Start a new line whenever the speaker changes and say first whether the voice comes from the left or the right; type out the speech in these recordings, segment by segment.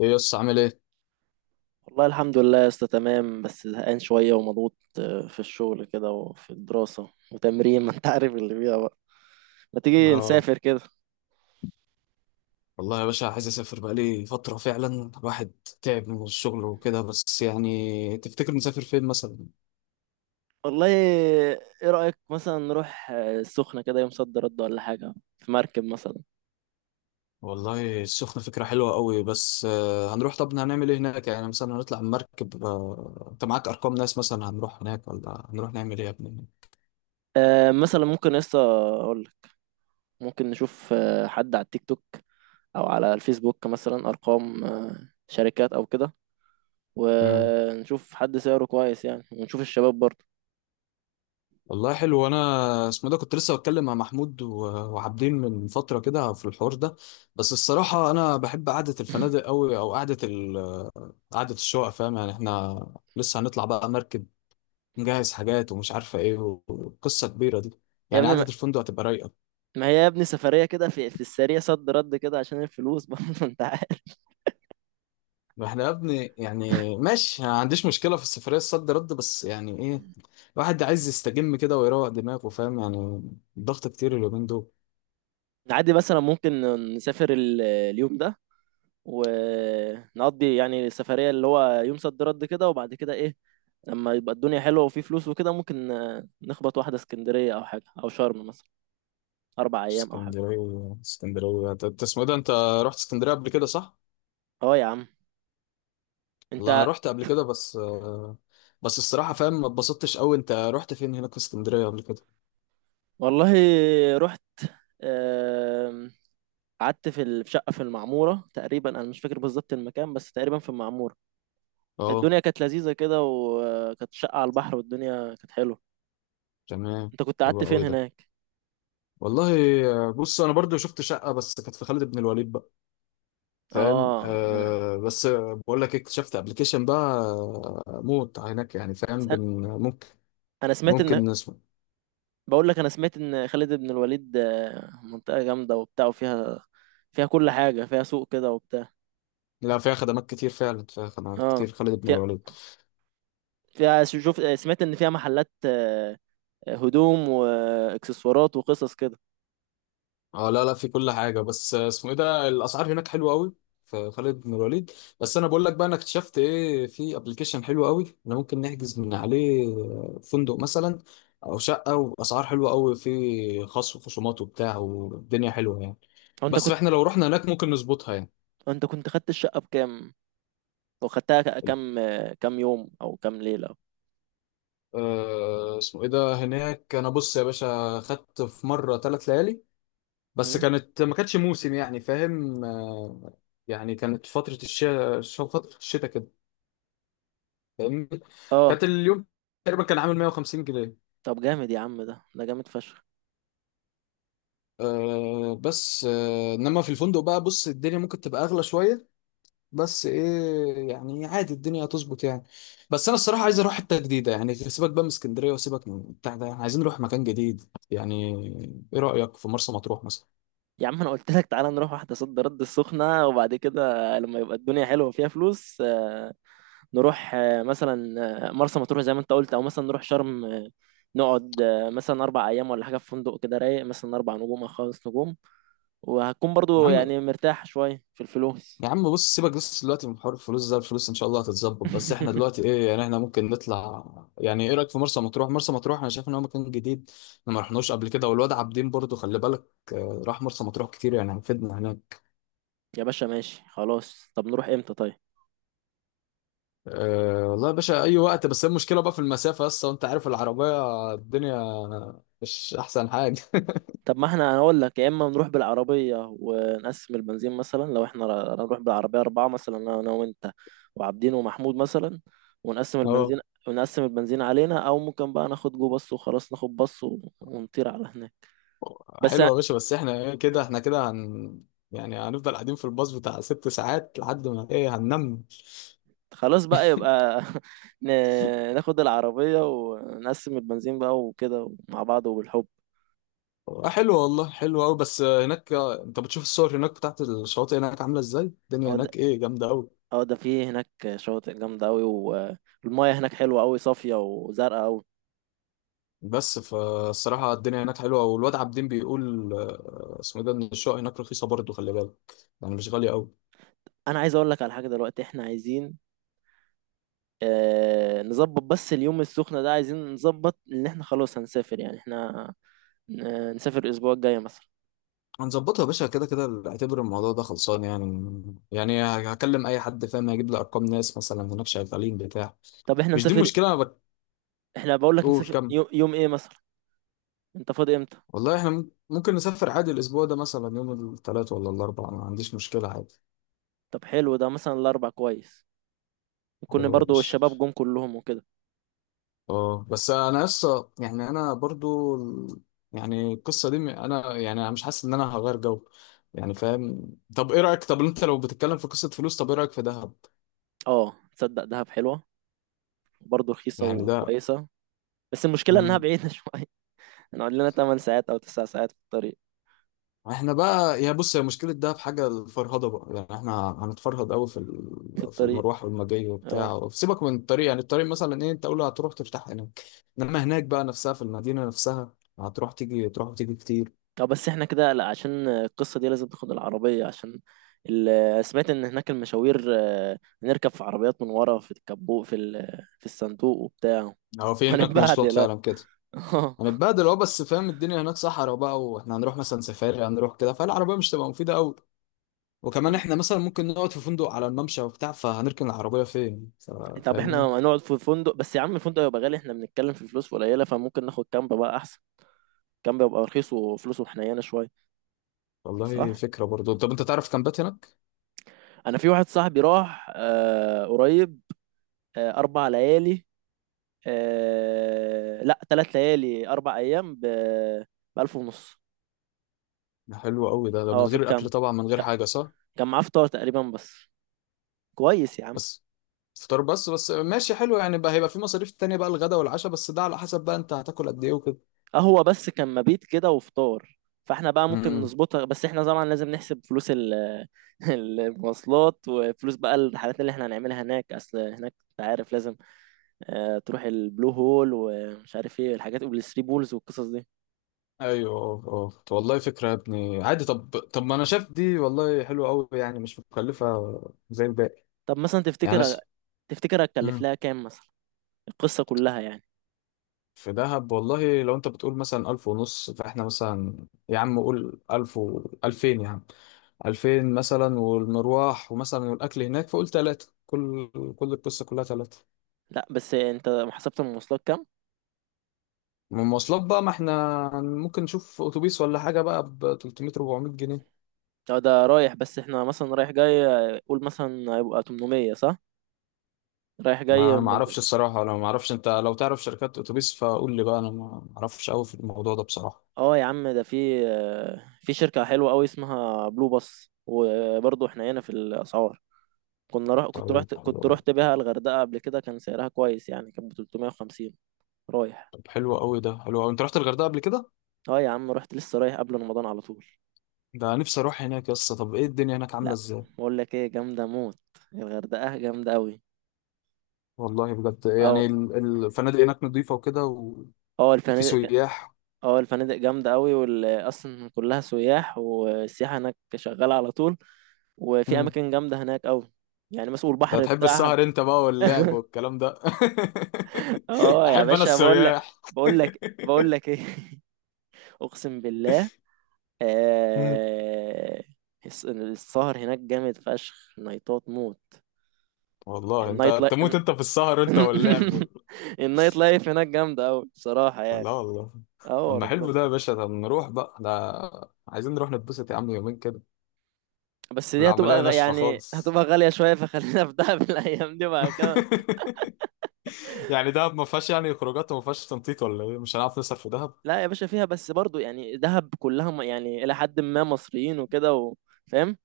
left: ايه يس عامل ايه؟
right: والله الحمد لله يا اسطى، تمام بس زهقان شوية ومضغوط في الشغل كده وفي الدراسة وتمرين، ما انت عارف اللي فيها بقى. ما تيجي
left: اه
right: نسافر كده؟
left: والله يا باشا، عايز اسافر بقالي فترة، فعلا الواحد تعب من الشغل وكده، بس يعني تفتكر نسافر فين مثلا؟
right: والله ايه، رأيك مثلا نروح السخنة كده يوم صد رد ولا حاجة، في مركب مثلا؟
left: والله السخنة فكرة حلوة قوي، بس هنروح طب هنعمل ايه هناك؟ يعني مثلا هنطلع مركب؟ انت معاك ارقام ناس مثلا هنروح هناك، ولا هنروح نعمل ايه يا ابني؟
right: مثلا ممكن يا اسطى، اقول لك، ممكن نشوف حد على التيك توك او على الفيسبوك، مثلا ارقام شركات او كده، ونشوف حد سعره كويس يعني، ونشوف الشباب برضه.
left: والله حلو، وانا اسمه ده كنت لسه بتكلم مع محمود وعابدين من فتره كده في الحوار ده. بس الصراحه انا بحب قعده الفنادق قوي، او قعده قعده الشقق، فاهم يعني؟ احنا لسه هنطلع بقى مركب، نجهز حاجات ومش عارفه ايه، وقصه كبيره دي.
right: يا
left: يعني قعده
right: ابني،
left: الفندق هتبقى رايقه.
right: ما هي يا ابني سفرية كده، في السريع صد رد كده عشان الفلوس برضه انت عارف.
left: ما احنا يا ابني يعني ماشي، أنا ما عنديش مشكله في السفريه الصد رد، بس يعني ايه، الواحد عايز يستجم كده ويروق دماغه، فاهم يعني؟ الضغط كتير اليومين دول.
right: عادي مثلا ممكن نسافر اليوم ده، ونقضي يعني السفرية اللي هو يوم صد رد كده، وبعد كده ايه؟ لما يبقى الدنيا حلوة وفي فلوس وكده، ممكن نخبط واحدة اسكندرية او حاجة، او شرم مثلا، اربع ايام او حاجة.
left: اسكندرية انت اسمه ايه ده، انت رحت اسكندرية قبل كده صح؟
right: اه يا عم، انت،
left: والله انا رحت قبل كده، بس بس الصراحة فاهم، ما اتبسطتش قوي. انت رحت فين هناك في اسكندرية قبل كده؟
right: والله رحت، آم، قعدت في في شقة في المعمورة تقريبا، انا مش فاكر بالظبط المكان، بس تقريبا في المعمورة.
left: اه،
right: الدنيا كانت لذيذة كده، وكانت شقة على البحر، والدنيا كانت حلوة.
left: تمام،
right: انت كنت
left: حلو
right: قعدت فين
left: قوي ده.
right: هناك؟
left: والله، بص انا برضو شفت شقة بس كانت في خالد بن الوليد بقى، فاهم؟
right: اه انا.
left: آه بس آه، بقول لك اكتشفت ابلكيشن بقى، موت هناك يعني، فاهم؟
right: أنا
left: بن ممكن،
right: أنا سمعت ان،
left: ممكن نسمع.
right: بقول لك انا سمعت ان خالد بن الوليد منطقة جامدة وبتاع، وفيها كل حاجة، فيها سوق كده وبتاع.
left: لا، فيها خدمات كتير فعلا، فيها خدمات
right: اه،
left: كتير خالد بن
right: فيها
left: الوليد.
right: فيها شوف، سمعت ان فيها محلات هدوم واكسسوارات وقصص كده.
left: اه، لا لا، في كل حاجة، بس اسمه ايه ده، الأسعار هناك حلوة قوي في خالد بن الوليد. بس أنا بقول لك بقى، أنا اكتشفت ايه، في ابلكيشن حلو قوي أنا ممكن نحجز من عليه فندق مثلا أو شقة، وأسعار حلوة قوي، في خصم وخصومات وبتاع، والدنيا حلوة يعني.
right: هو انت
left: بس
right: كنت،
left: احنا لو رحنا هناك ممكن نظبطها يعني.
right: انت كنت خدت الشقة بكام؟ وخدتها كام كام يوم او كام ليلة؟
left: اسمه ايه ده هناك، أنا بص يا باشا خدت في مرة 3 ليالي، بس
right: مم؟
left: كانت ما كانتش موسم، يعني فاهم؟ يعني كانت فترة الشتاء كده، فاهمني؟
right: اه
left: كانت اليوم تقريبا كان عامل 150 جنيه.
right: طب جامد يا عم، ده جامد فشخ.
left: آه بس آه انما في الفندق بقى، بص الدنيا ممكن تبقى اغلى شويه، بس ايه يعني، عادي الدنيا هتظبط يعني. بس انا الصراحه عايز اروح حته جديده، يعني سيبك بقى من اسكندريه وسيبك من بتاع ده، عايزين نروح مكان جديد يعني. ايه رايك في مرسى مطروح مثلا؟
right: يا عم انا قلت لك، تعالى نروح واحده صد رد السخنه، وبعد كده لما يبقى الدنيا حلوه وفيها فلوس نروح مثلا مرسى مطروح زي ما انت قلت، او مثلا نروح شرم نقعد مثلا اربع ايام ولا حاجه، في فندق كده رايق مثلا اربع نجوم او خمس نجوم، وهتكون
left: يا
right: برضو
left: عم
right: يعني مرتاح شويه في الفلوس.
left: يا عم بص، سيبك بس دلوقتي من حوار الفلوس ده، الفلوس ان شاء الله هتتظبط، بس احنا دلوقتي ايه يعني، احنا ممكن نطلع يعني. ايه رايك في مرسى مطروح انا شايف ان هو مكان جديد، احنا ما رحناش قبل كده، والواد عابدين برضو خلي بالك راح مرسى مطروح كتير، يعني هيفيدنا هناك.
right: يا باشا ماشي، خلاص طب نروح امتى طيب؟
left: أه والله يا باشا اي وقت، بس هي المشكله بقى في المسافه اصلا، وانت عارف العربيه الدنيا مش احسن حاجه.
right: طب ما احنا هنقول لك: يا اما نروح بالعربيه ونقسم البنزين، مثلا لو احنا هنروح بالعربيه اربعه، مثلا انا وانت وعابدين ومحمود مثلا، ونقسم
left: اه،
right: البنزين، ونقسم البنزين علينا، او ممكن بقى ناخد جو باص، وخلاص ناخد باص ونطير على هناك. بس
left: حلوه يا باشا، بس احنا ايه كده، احنا كده هن يعني هنفضل قاعدين في الباص بتاع 6 ساعات لحد ما ايه، هننام؟
right: خلاص بقى، يبقى ناخد العربيه ونقسم البنزين بقى، وكده مع بعض وبالحب.
left: حلو والله، حلو قوي، بس هناك انت بتشوف الصور هناك بتاعت الشواطئ، هناك عامله ازاي الدنيا
right: اه ده،
left: هناك؟ ايه، جامده قوي.
right: اه ده في هناك شواطئ جامده قوي، والمياه هناك حلوه قوي، صافيه وزرقاء قوي.
left: بس فالصراحه الدنيا هناك حلوه، والواد عابدين بيقول اسمه إيه ده، ان الشقق هناك رخيصه برضه، خلي بالك، يعني مش غاليه قوي.
right: انا عايز اقول لك على حاجه، دلوقتي احنا عايزين نظبط بس اليوم السخنة ده، عايزين نظبط ان احنا خلاص هنسافر، يعني احنا نسافر الاسبوع الجاي مثلا.
left: هنظبطها يا باشا، كده كده اعتبر الموضوع ده خلصان يعني. يعني هكلم اي حد فاهم، هيجيب لي ارقام ناس مثلا هناك شغالين بتاع
right: طب احنا
left: مش دي
right: نسافر،
left: المشكله. انا
right: احنا بقول لك
left: بقول
right: نسافر
left: كم.
right: يوم، يوم ايه مثلا؟ انت فاضي امتى؟
left: والله احنا ممكن نسافر عادي الاسبوع ده، مثلا يوم الثلاث ولا الاربع، ما عنديش مشكله عادي.
right: طب حلو، ده مثلا الاربع كويس، يكون
left: حلو يا
right: برضو
left: باشا.
right: الشباب جم كلهم وكده.
left: اه بس انا لسه يعني، انا برضو يعني القصه دي انا يعني انا مش حاسس ان انا هغير جو، يعني فاهم؟ طب ايه رايك، طب انت لو بتتكلم في قصه فلوس، طب ايه رايك في دهب
right: اه، تصدق؟ دهب حلوة، برضو رخيصة
left: يعني ده؟
right: وكويسة. بس المشكلة انها
left: مم.
right: بعيدة شوية، هنقعد لنا 8 ساعات او 9 ساعات في الطريق.
left: احنا بقى يا بص، هي مشكله دهب حاجه الفرهده بقى، يعني احنا هنتفرهد قوي في
right: في
left: في
right: الطريق.
left: المروح والمجاي
right: اه
left: وبتاع، سيبك من الطريق، يعني الطريق مثلا ايه، انت قول هتروح ترتاح هناك. انما هناك بقى نفسها في المدينه نفسها، هتروح تيجي تروح وتيجي كتير.
right: اه، بس احنا كده لا، عشان القصة دي لازم تاخد العربية، عشان سمعت ان هناك المشاوير نركب في عربيات من ورا في الكبوت، في في الصندوق وبتاع.
left: هو في هناك مواصلات
right: هنتبهدل؟ لا
left: فعلا كده؟ هنتبهدل. اه، بس فاهم الدنيا هناك صحرا بقى، واحنا هنروح مثلا سفاري هنروح كده، فالعربية مش تبقى مفيدة قوي؟ وكمان احنا مثلا ممكن نقعد في فندق على الممشى وبتاع، فهنركن العربية فين
right: طب احنا
left: فاهمني؟
right: هنقعد في فندق؟ بس يا عم الفندق يبقى غالي، احنا بنتكلم في فلوس قليلة، فممكن ناخد كامب بقى احسن. كامب يبقى رخيص وفلوسه حنينة شوية،
left: والله
right: صح.
left: فكرة برضو. طب انت تعرف كامبات هناك؟
right: انا في واحد صاحبي راح قريب، اربع ليالي، لا، ثلاث ليالي اربع ايام ب 1000 ونص.
left: ده حلو قوي ده، ده
right: اه،
left: من
right: في
left: غير الاكل
right: الكامب
left: طبعا، من غير
right: ك-
left: حاجة صح؟
right: كان معاه فطار تقريبا بس، كويس يا عم.
left: بس فطار بس، بس ماشي حلو يعني بقى، هيبقى في مصاريف تانية بقى، الغدا والعشاء، بس ده على حسب بقى انت هتاكل قد ايه وكده.
right: قهوة بس، كان مبيت كده وفطار. فاحنا بقى ممكن
left: امم.
right: نظبطها، بس احنا طبعا لازم نحسب فلوس المواصلات، وفلوس بقى الرحلات اللي احنا هنعملها هناك، اصل هناك انت عارف لازم تروح البلو هول ومش عارف ايه الحاجات، والثري بولز والقصص دي.
left: ايوه، اه اه، طب والله فكرة يا ابني عادي، طب ما انا شايف دي والله حلوة قوي، يعني مش مكلفة زي الباقي
right: طب مثلا،
left: يعني.
right: تفتكر هتكلف
left: مم.
right: لها كام مثلا، القصة كلها يعني؟
left: في دهب، والله لو انت بتقول مثلا 1500، فاحنا مثلا يا عم قول 1000 و 2000 يا عم، 2000 مثلا والمروح ومثلا والأكل هناك، فقول 3000، كل القصة كلها 3000.
right: لا بس انت حسبت المواصلات كام؟
left: من المواصلات بقى، ما احنا ممكن نشوف أتوبيس ولا حاجة بقى ب 300 400 جنيه.
right: اه ده رايح، بس احنا مثلا رايح جاي قول مثلا هيبقى 800، صح؟ رايح
left: ما
right: جاي
left: أنا ما أعرفش الصراحة، أنا ما أعرفش، أنت لو تعرف شركات أتوبيس فقول لي بقى، أنا ما أعرفش أوي في الموضوع ده بصراحة.
right: اه يا عم ده في في شركة حلوة قوي اسمها بلو باص، وبرضه احنا هنا في الأسعار، كنا كنت رحت
left: طيب حلو
right: كنت
left: أوي.
right: رحت بيها الغردقة قبل كده، كان سعرها كويس يعني، كانت ب 350 رايح.
left: طب حلو أوي ده، حلو أوي، أنت رحت الغردقة قبل كده؟
right: اه يا عم رحت، لسه رايح قبل رمضان على طول.
left: ده نفسي أروح هناك يا اسطى. طب إيه الدنيا هناك عاملة
right: لا
left: إزاي؟
right: بقول لك ايه، جامدة موت، الغردقة جامدة قوي.
left: والله بجد يعني،
right: اه
left: الفنادق هناك نظيفة وكده، وفي
right: اه،
left: سياح؟
right: الفنادق جامدة قوي، اصلا كلها سياح، والسياحة هناك شغالة على طول، وفي
left: مم.
right: اماكن جامدة هناك قوي، يعني مثلا
left: انت
right: البحر
left: هتحب
right: بتاعها.
left: السهر انت بقى واللعب والكلام ده.
right: اه يا
left: احب انا
right: باشا، بقول لك
left: السياح.
right: بقول لك بقول لك ايه، اقسم بالله.
left: مم.
right: آه... السهر هناك جامد فشخ، نايتات موت.
left: والله
right: النايت
left: انت
right: لايف
left: تموت انت في السهر، انت واللعب
right: النايت لايف هناك جامده قوي بصراحه يعني.
left: لا والله. طب
right: اه
left: ما
right: ربنا.
left: حلو ده يا باشا، ده نروح بقى ده، عايزين نروح نتبسط يا عم يومين كده.
right: بس دي
left: العملية
right: هتبقى
left: ناشفة
right: يعني
left: خالص.
right: هتبقى غاليه شويه، فخلينا في دهب الايام دي بعد كده.
left: يعني دهب ما فيهاش يعني خروجات، وما فيهاش تنطيط ولا ايه، مش هنعرف نصرف في دهب؟
right: لا يا باشا فيها، بس برضو يعني دهب كلها يعني الى حد ما مصريين وكده فاهم.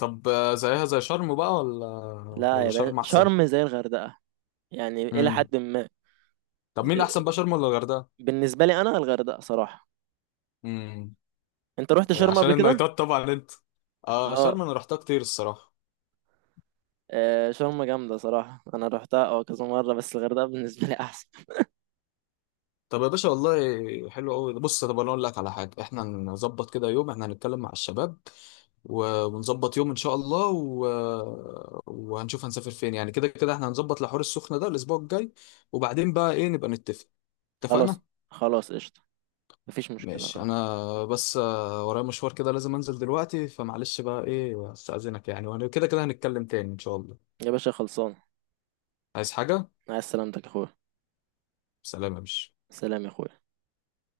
left: طب زيها زي شرم بقى ولا،
right: لا
left: ولا
right: يا باشا،
left: شرم احسن؟
right: شرم زي الغردقه، يعني الى
left: امم.
right: حد ما.
left: طب مين احسن بقى، شرم ولا الغردقه؟
right: بالنسبه لي انا الغردقه صراحه.
left: امم.
right: انت رحت شرم
left: عشان
right: قبل كده؟
left: النايتات طبعا انت.
right: اه.
left: شرم انا رحتها كتير الصراحه.
right: شرم جامده صراحه، انا رحتها اه كذا مره، بس الغردقه بالنسبه لي احسن.
left: طب يا باشا والله حلو قوي، بص طب انا اقول لك على حاجه، احنا نظبط كده يوم، احنا هنتكلم مع الشباب ونظبط يوم ان شاء الله وهنشوف هنسافر فين يعني، كده كده احنا هنظبط لحوار السخنه ده الاسبوع الجاي، وبعدين بقى ايه نبقى نتفق.
right: خلاص.
left: اتفقنا.
right: خلاص قشطه، مفيش مشكله
left: ماشي،
right: آه.
left: انا بس ورايا مشوار كده لازم انزل دلوقتي، فمعلش بقى ايه، استأذنك يعني، وانا كده كده هنتكلم تاني ان شاء الله.
right: يا باشا خلصان.
left: عايز حاجة؟
right: مع السلامتك يا اخويا.
left: سلام يا باشا.
right: سلام يا اخويا.